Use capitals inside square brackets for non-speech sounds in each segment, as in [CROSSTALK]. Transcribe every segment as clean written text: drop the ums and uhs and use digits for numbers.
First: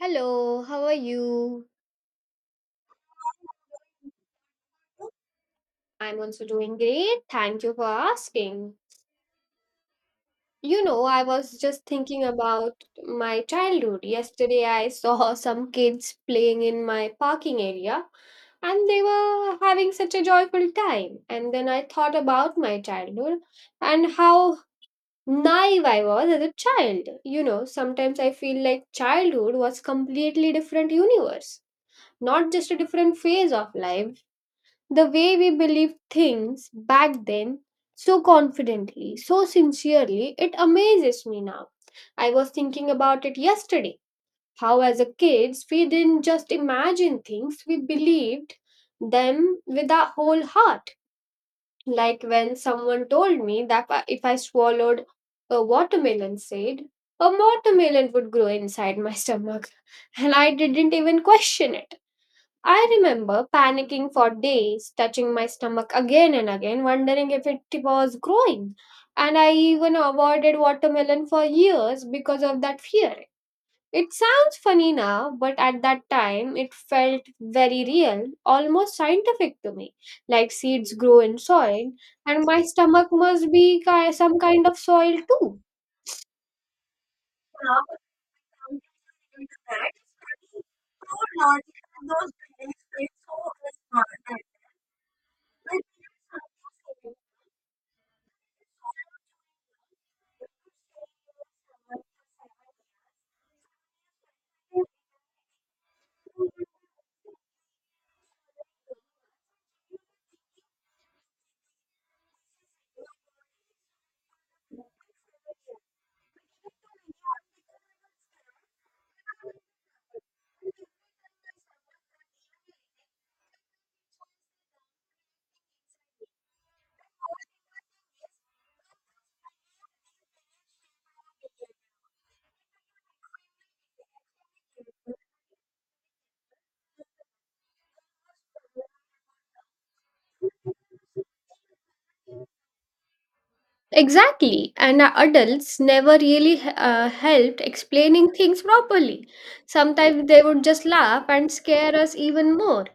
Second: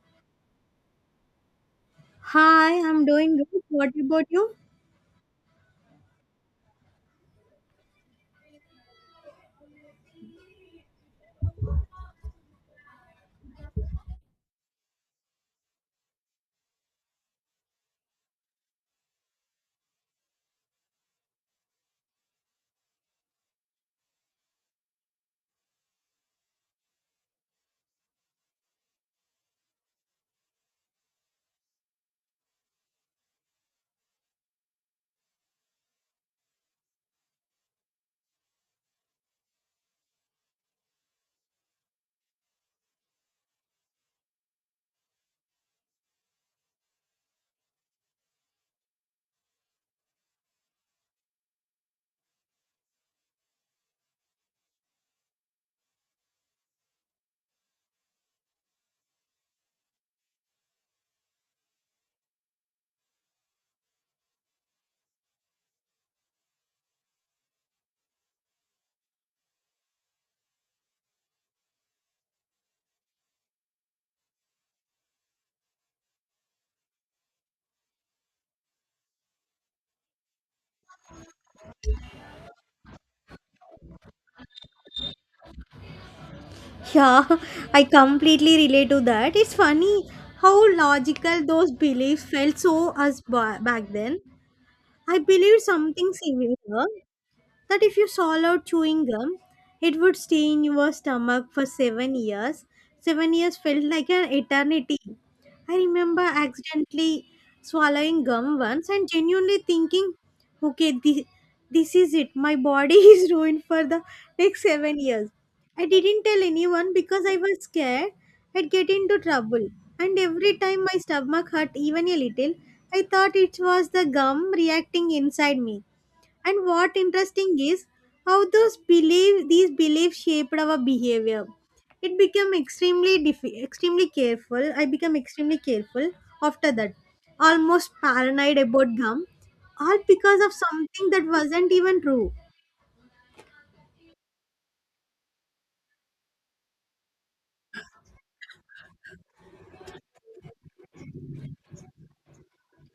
Hello, how are you? Hi, I'm doing good. What about you? I'm also doing great. Thank you for asking. You know, I was just thinking about my childhood. Yesterday, I saw [LAUGHS] some kids playing in my parking area and they were having such a joyful time. And then I thought about my childhood and how naive I was as a child. You know, sometimes I feel like childhood was completely different universe, not just a different phase of life. The way we believed things back then so confidently, so sincerely, it amazes me now. I was thinking about it yesterday. How, as a kids, we didn't just imagine things, we believed them with our whole heart. Like when someone told me that if I swallowed a watermelon seed, a watermelon would grow inside my stomach, [LAUGHS] and I didn't even question it. I remember panicking for days, touching my stomach again and again, wondering if it was growing. And I even avoided watermelon for years because of that fear. It sounds funny now, but at that time it felt very real, almost scientific to me, like seeds grow in soil, and my stomach must be some kind of soil too. Yeah, [LAUGHS] I completely relate to that. It's funny how logical those beliefs felt so back then. I believed something similar, that if you swallowed chewing gum, it would stay in your stomach for 7 years. 7 years felt like an eternity. I remember accidentally swallowing gum once and genuinely thinking, okay, this is it. My body [LAUGHS] is ruined for the next 7 years. I didn't tell anyone because I was scared I'd get into trouble. And every time my stomach hurt even a little, I thought it was the gum reacting inside me. And what interesting is how those belief these beliefs shaped our behavior. It became extremely careful. I became extremely careful after that, almost paranoid about gum, all because of something that wasn't even true. Exactly, and our adults never really helped explaining things properly. Sometimes they would just laugh and scare us even more.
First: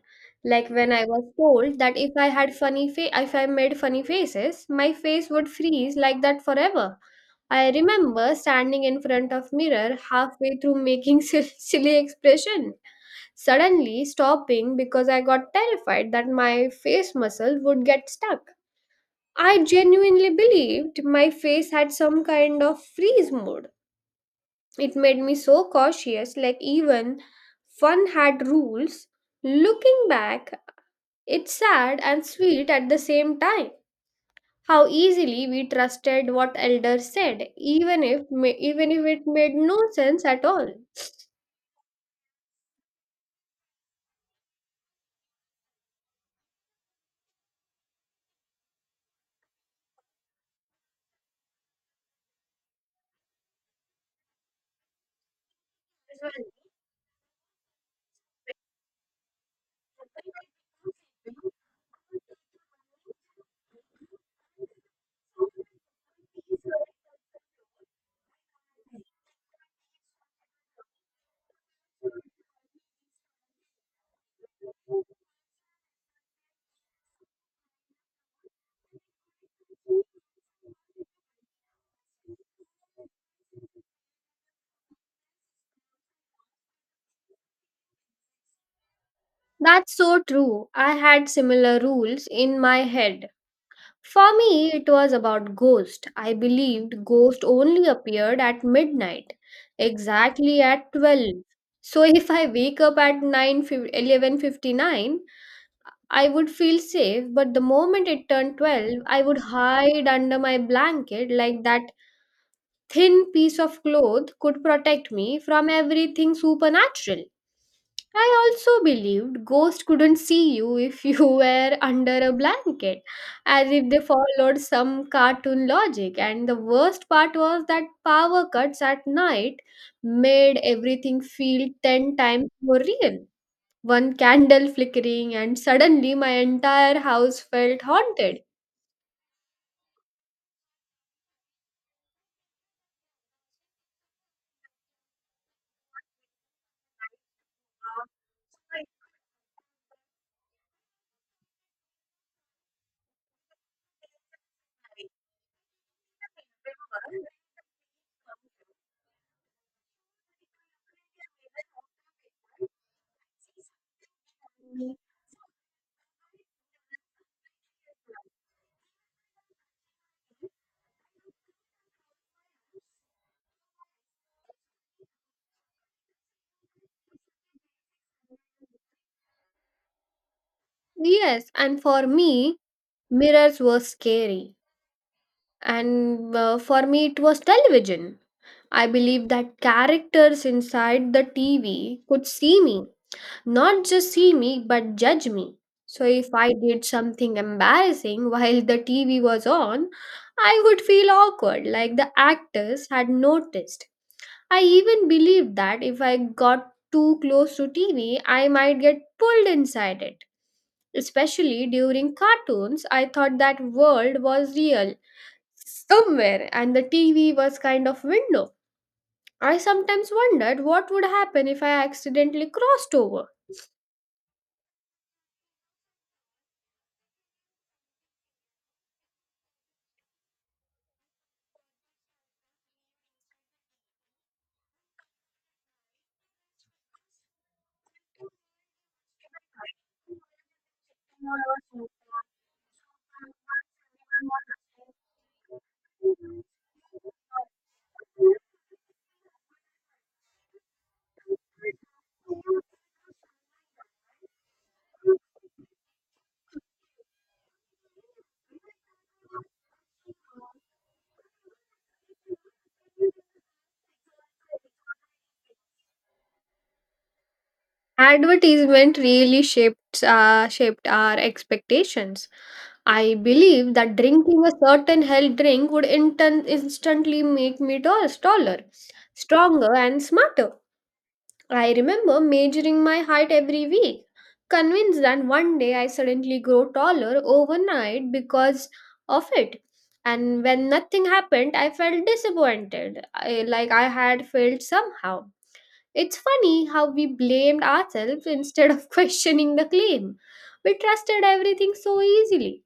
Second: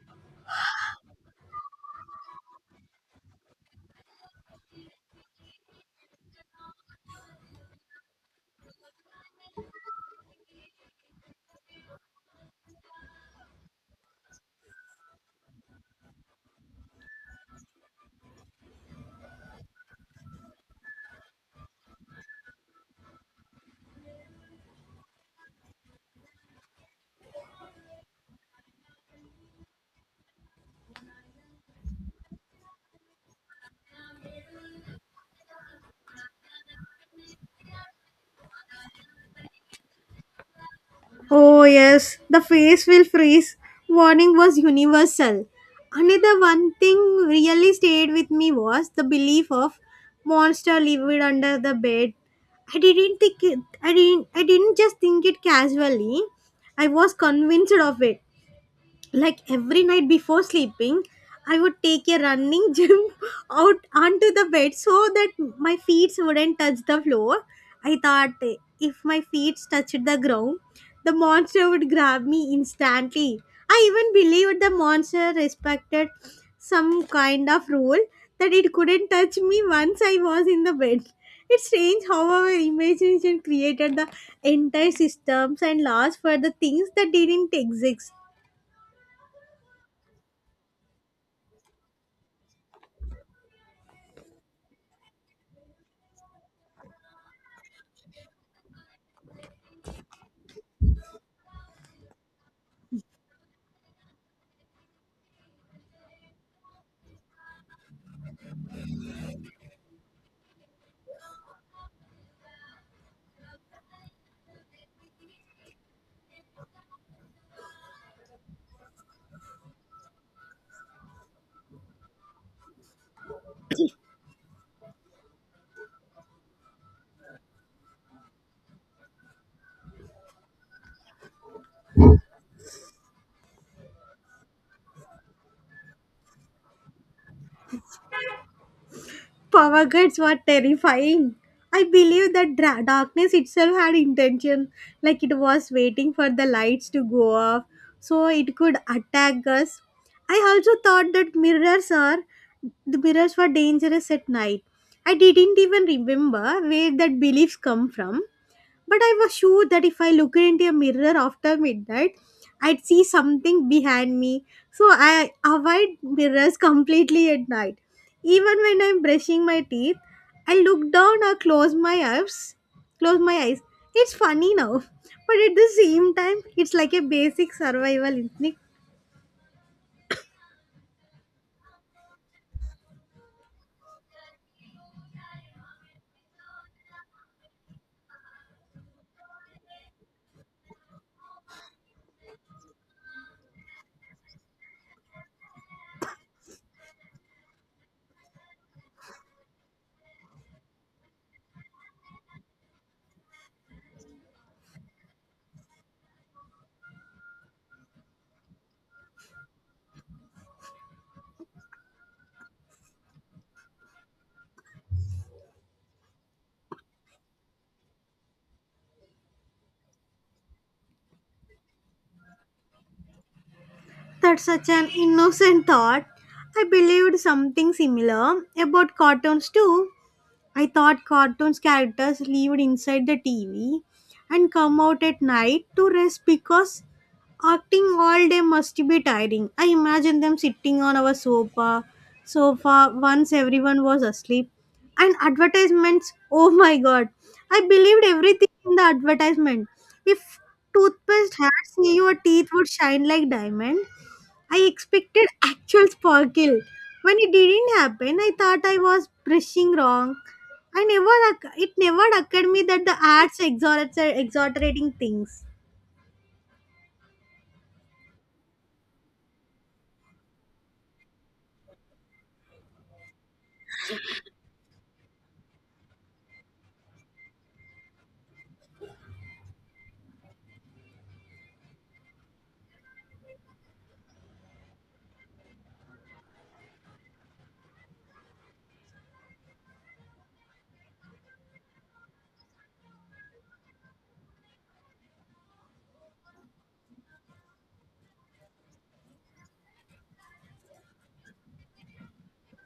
Like when I was told that if I if I made funny faces, my face would freeze like that forever. I remember standing in front of mirror halfway through making [LAUGHS] silly expression, suddenly stopping because I got terrified that my face muscle would get stuck. I genuinely believed my face had some kind of freeze mode. It made me so cautious, like even fun had rules. Looking back, it's sad and sweet at the same time. How easily we trusted what elders said, even if ma- even if it made no sense at all. Oh, yes, the face will freeze warning was universal. Another one thing really stayed with me was the belief of monster lived under the bed. I didn't think it, I didn't just think it casually. I was convinced of it. Like, every night before sleeping, I would take a running [LAUGHS] jump out onto the bed so that my feet wouldn't touch the floor. I thought if my feet touched the ground, the monster would grab me instantly. I even believed the monster respected some kind of rule, that it couldn't touch me once I was in the bed. It's strange how our imagination created the entire systems and laws for the things that didn't exist. That's so true. I had similar rules in my head. For me, it was about ghost. I believed ghost only appeared at midnight, exactly at 12. So [LAUGHS] if I wake up at 9:11:59, I would feel safe, but the moment it turned 12, I would hide under my blanket like that thin piece of cloth could protect me from everything supernatural. I also believed ghosts couldn't see you if you [LAUGHS] were under a blanket, as if they followed some cartoon logic. And the worst part was that power cuts at night made everything feel 10 times more real. One candle flickering, and suddenly my entire house felt haunted. Power grids were terrifying. I believe that darkness itself had intention, like it was waiting for the lights to go off so it could attack us. I also thought that mirrors are the mirrors were dangerous at night. I didn't even remember where that beliefs come from. But I was sure that if I looked into a mirror after midnight, I'd see something behind me. So I avoid mirrors [LAUGHS] completely at night. Even when I'm brushing my teeth, I look down or close my eyes. Close my eyes. It's funny now, [LAUGHS] but at the same time, it's like a basic survival instinct. Yes, and for me, mirrors were scary. And for me, it was television. I believe that characters inside the TV could see me, not just see me, but judge me. So if I did something embarrassing while the TV was on, I would feel awkward, like the actors had noticed. I even believed that if I got too close to TV, I might get pulled inside it. Especially during cartoons, I thought that world was real somewhere and the TV was kind of window. I sometimes wondered what would happen if I accidentally crossed over. That's such an innocent thought. I believed something similar about cartoons too. I thought cartoons characters lived inside the TV and come out at night to rest because acting all day must be tiring. I imagine them sitting on our sofa once everyone was asleep. And advertisements, oh my god. I believed everything in the advertisement. If toothpaste had say your teeth would shine like diamond, I expected actual sparkle. When it didn't happen, I thought I was brushing wrong. I never, oc- It never occurred me that the arts exhortating things. Advertisement really shaped our expectations. I believe that drinking a certain health drink would instantly make me taller, stronger, and smarter. I remember measuring my height every week, convinced that one day I suddenly grow taller overnight because of it. And when nothing happened, I felt disappointed, like I had failed somehow. It's funny how we blamed ourselves instead of [LAUGHS] questioning the claim. We trusted everything so easily.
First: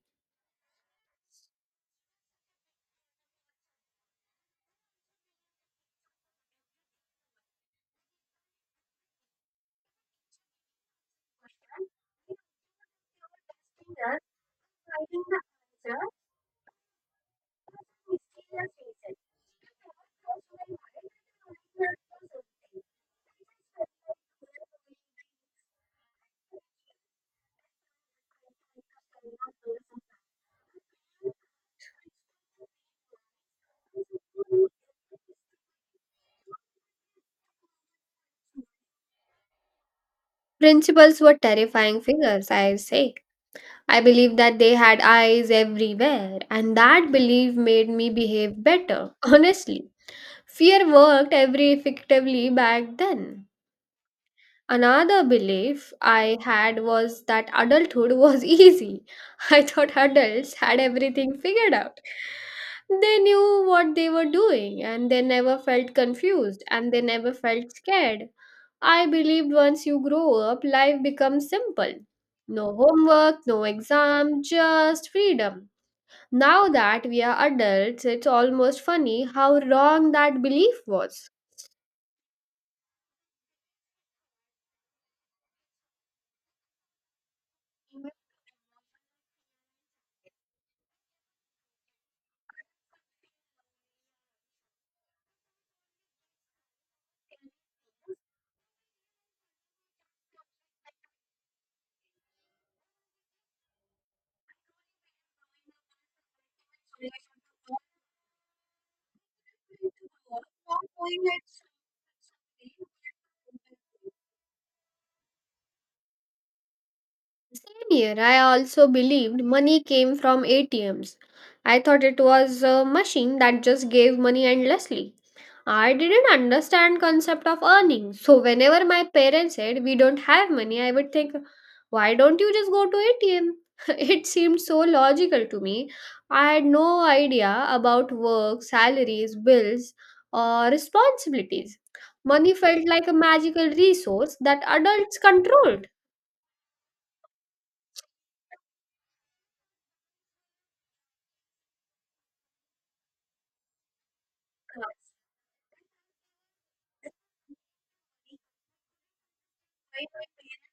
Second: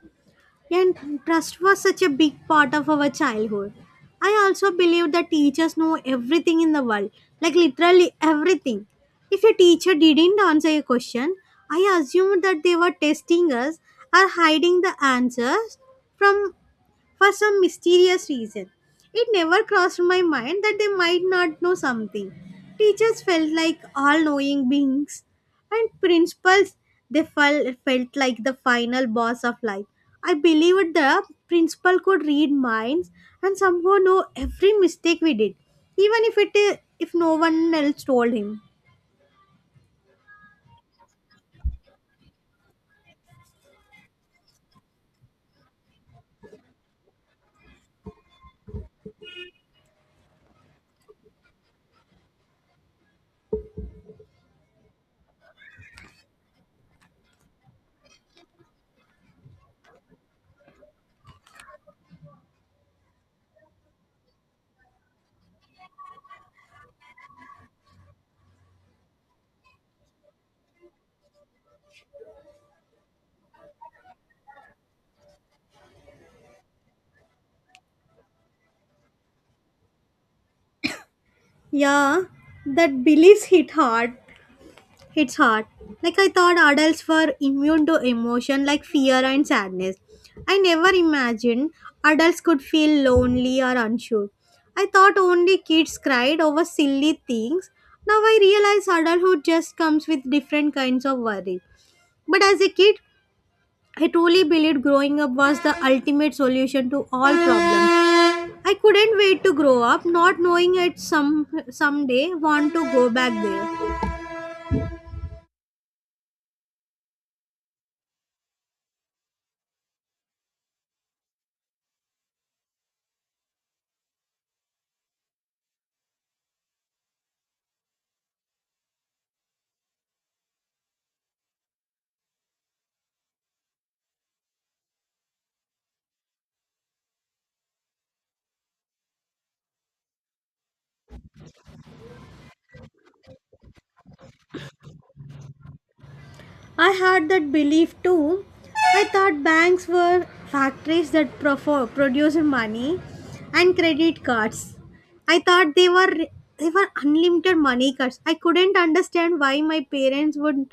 And trust was such a big part of our childhood. I also believe that teachers know everything in the world, like literally everything. If a teacher didn't answer a question, I assumed that they were testing us or hiding the answers from for some mysterious reason. It never crossed my mind that they might not know something. Teachers felt like all knowing beings, and principals they felt like the final boss of life. I believed the principal could read minds and somehow know every mistake we did, even if no one else told him. Principles were terrifying figures, I say. I believed that they had eyes everywhere, and that belief made me behave better, [LAUGHS] honestly. Fear worked every effectively back then. Another belief I had was that adulthood was [LAUGHS] easy. I thought adults had everything figured out. They knew what they were doing, and they never felt confused, and they never felt scared. I believed once you grow up, life becomes simple. No homework, no exam, just freedom. Now that we are adults, it's almost funny how wrong that belief was. Yeah, that belief hit hard. It's hard. Like I thought adults were immune to emotion like fear and sadness. I never imagined adults could feel lonely or unsure. I thought only kids cried over silly things. Now I realize adulthood just comes with different kinds of worry. But as a kid, I truly believed growing up was the ultimate solution to all problems. I couldn't wait to grow up, not knowing I'd someday want to go back there. Same here. I also believed money came from ATMs. I thought it was a machine that just gave money endlessly. I didn't understand concept of earning. So whenever my parents said we don't have money, I would think, why don't you just go to ATM? [LAUGHS] It seemed so logical to me. I had no idea about work, salaries, bills, or responsibilities. Money felt like a magical resource that adults controlled. I had that belief too. I thought banks were factories that produce money and credit cards. I thought they were unlimited money cards. I couldn't understand why my parents would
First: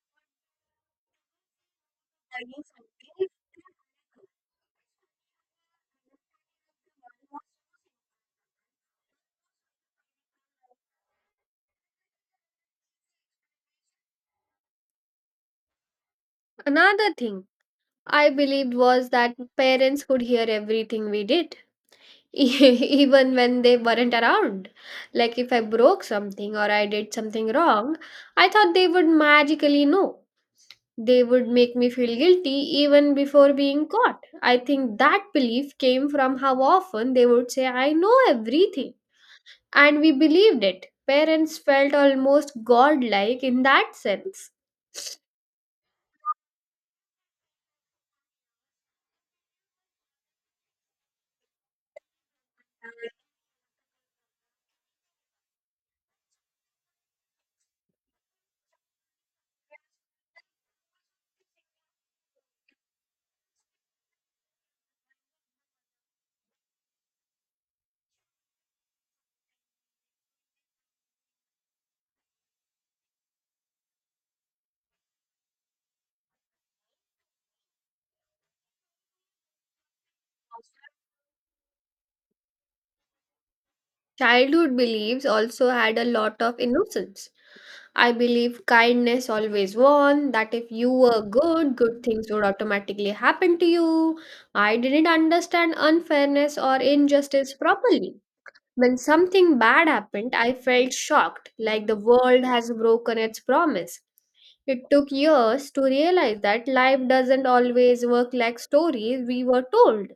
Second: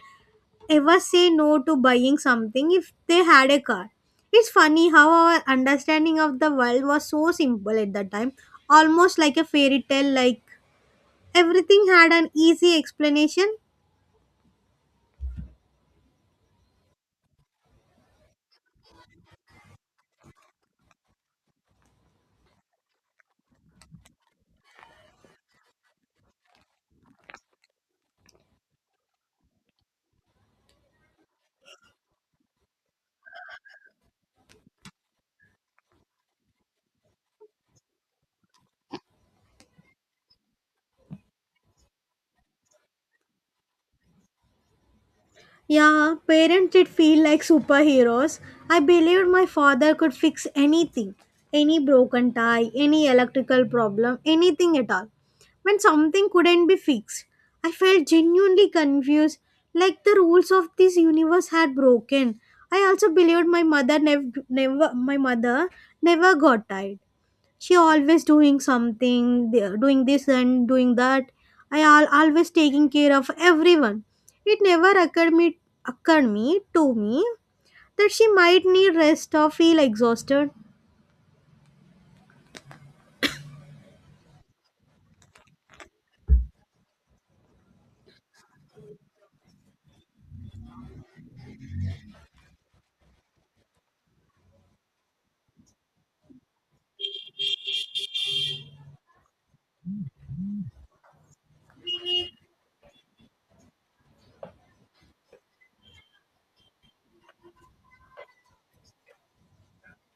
ever say no to buying something if they had a car. It's funny how our understanding of the world was so simple at that time, almost like a fairy tale, like everything had an easy explanation. Another thing I believed was that parents could hear everything we did, [LAUGHS] even when they weren't around. Like if I broke something or I did something wrong, I thought they would magically know. They would make me feel guilty even before being caught. I think that belief came from how often they would say, I know everything. And we believed it. Parents felt almost godlike in that sense. Yeah, parents did feel like superheroes. I believed my father could fix anything, any broken tie, any electrical problem, anything at all. When something couldn't be fixed, I felt genuinely confused, like the rules of this universe had broken. I also believed my mother never got tired. She always doing doing this and doing that. I always taking care of everyone. It never occurred me occurred me to me that she might need rest or feel exhausted. Childhood beliefs also had a lot of innocence. I believe kindness always won, that if you were good, good things would automatically happen to you. I didn't understand unfairness or injustice properly. When something bad happened, I felt shocked, like the world has broken its promise. It took years to realize that life doesn't always work like stories we were told.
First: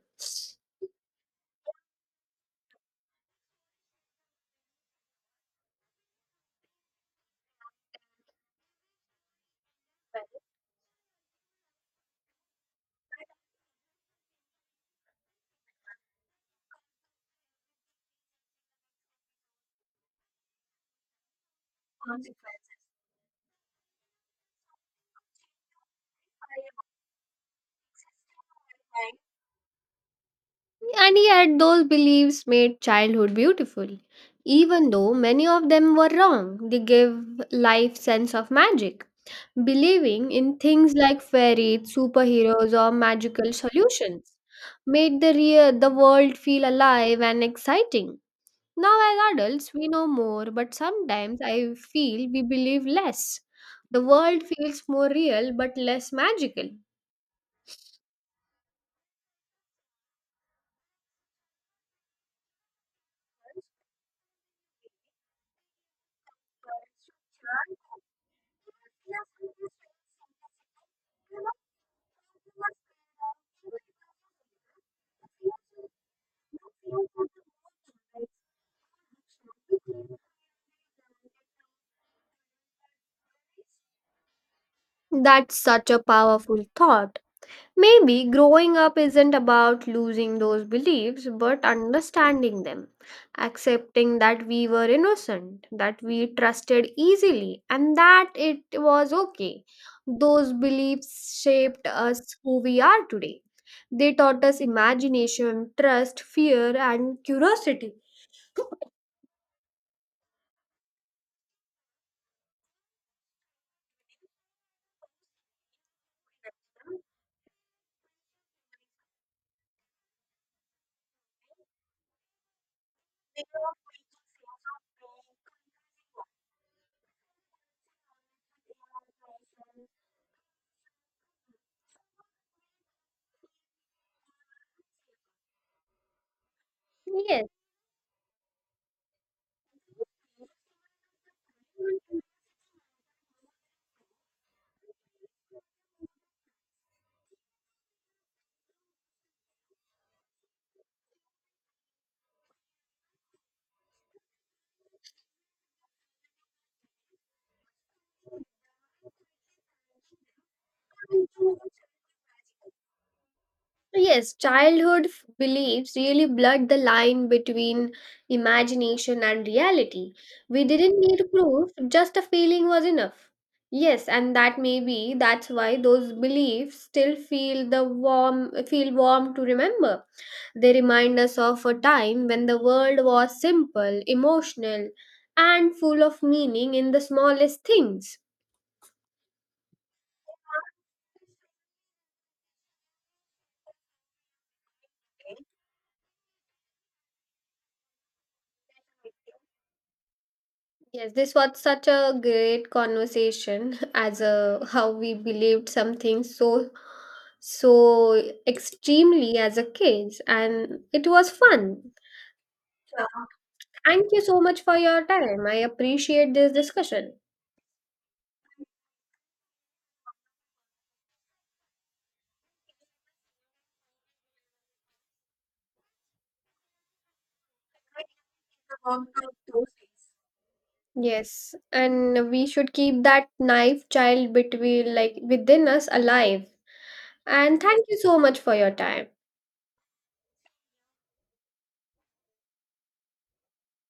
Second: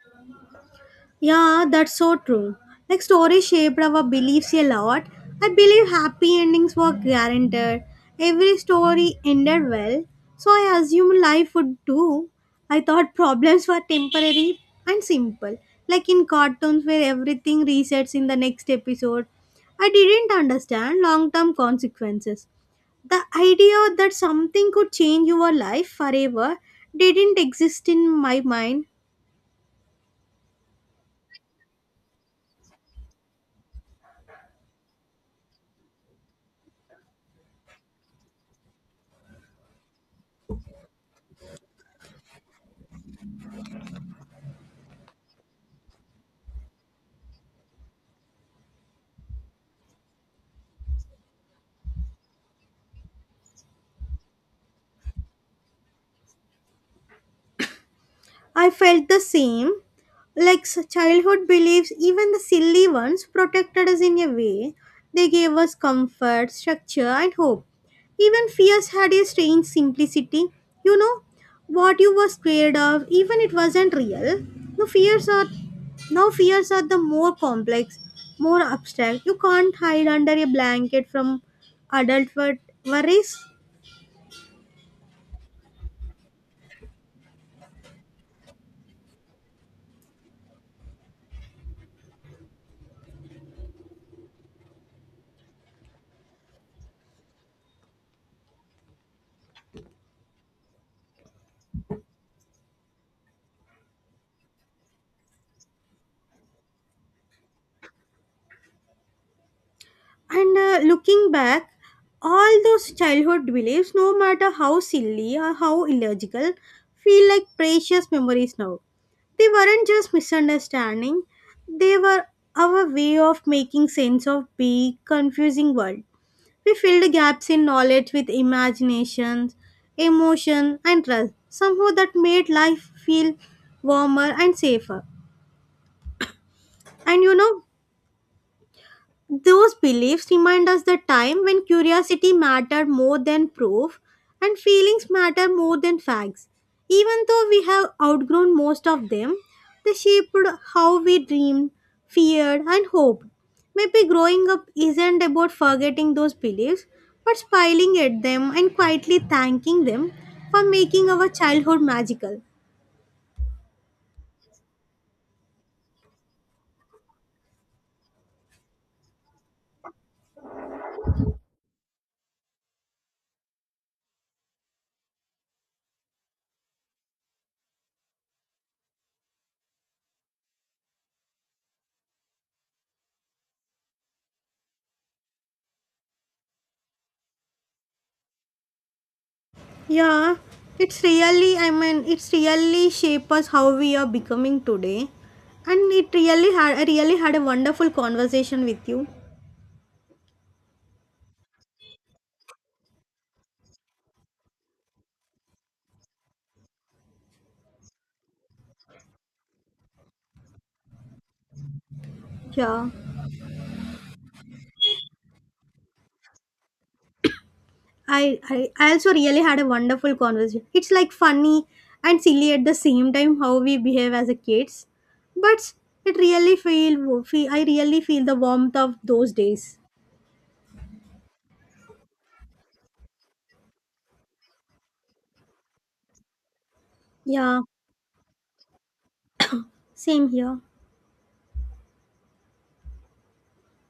Yeah, that's so true. Like stories shaped our beliefs a lot. I believe happy endings were guaranteed. Every story ended well, so I assumed life would too. I thought problems were temporary and simple, like in cartoons where everything resets in the next episode. I didn't understand long term consequences. The idea that something could change your life forever didn't exist in my mind. And yet, those beliefs made childhood beautiful. Even though many of them were wrong, they give life sense of magic. Believing in things like fairies, superheroes, or magical solutions made the world feel alive and exciting. Now, as adults, we know more, but sometimes I feel we believe less. The world feels more real but less magical. I felt the same. Like childhood beliefs, even the silly ones, protected us in a way. They gave us comfort, structure, and hope. Even fears had a strange simplicity. You know what you were scared of, even it wasn't real. No fears are Now fears are the more complex, more abstract. You can't hide under a blanket from adult worries. That's such a powerful thought. Maybe growing up isn't about losing those beliefs, but understanding them, accepting that we were innocent, that we trusted easily, and that it was okay. Those beliefs shaped us who we are today. They taught us imagination, trust, fear, and curiosity. And Looking back, all those childhood beliefs, no matter how silly or how illogical, feel like precious memories now. They weren't just misunderstanding, they were our way of making sense of big, confusing world. We filled gaps in knowledge with imaginations, emotion, and trust. Somehow that made life feel warmer and safer. And those beliefs remind us the time when curiosity mattered more than proof and feelings matter more than facts. Even though we have outgrown most of them, they shaped how we dreamed, feared, and hoped. Maybe growing up isn't about forgetting those beliefs, but smiling at them and quietly thanking them for making Yes. our childhood magical. So, yes, childhood beliefs really blurred the line between imagination and reality. We didn't need proof, just a feeling was enough. Yes, and that may be that's why those beliefs still feel warm to remember. They remind us of a time when the world was simple, emotional, and full of meaning in the smallest things. Yeah, it's really, I mean, it's really shape us how we are becoming today. And I really had a wonderful conversation with you. Yes, this was such a great conversation [LAUGHS] as a how we believed something so extremely as a kids and it was fun. Yeah, Thank you so much for your time. I appreciate this discussion. I also really had a wonderful conversation. It's like funny and silly at the same time how we behave as a kids. But it really feel, feel I really feel the warmth of those days. Yes, and we should keep that knife child between like within us alive. Yeah, And thank you so much for your time. same here.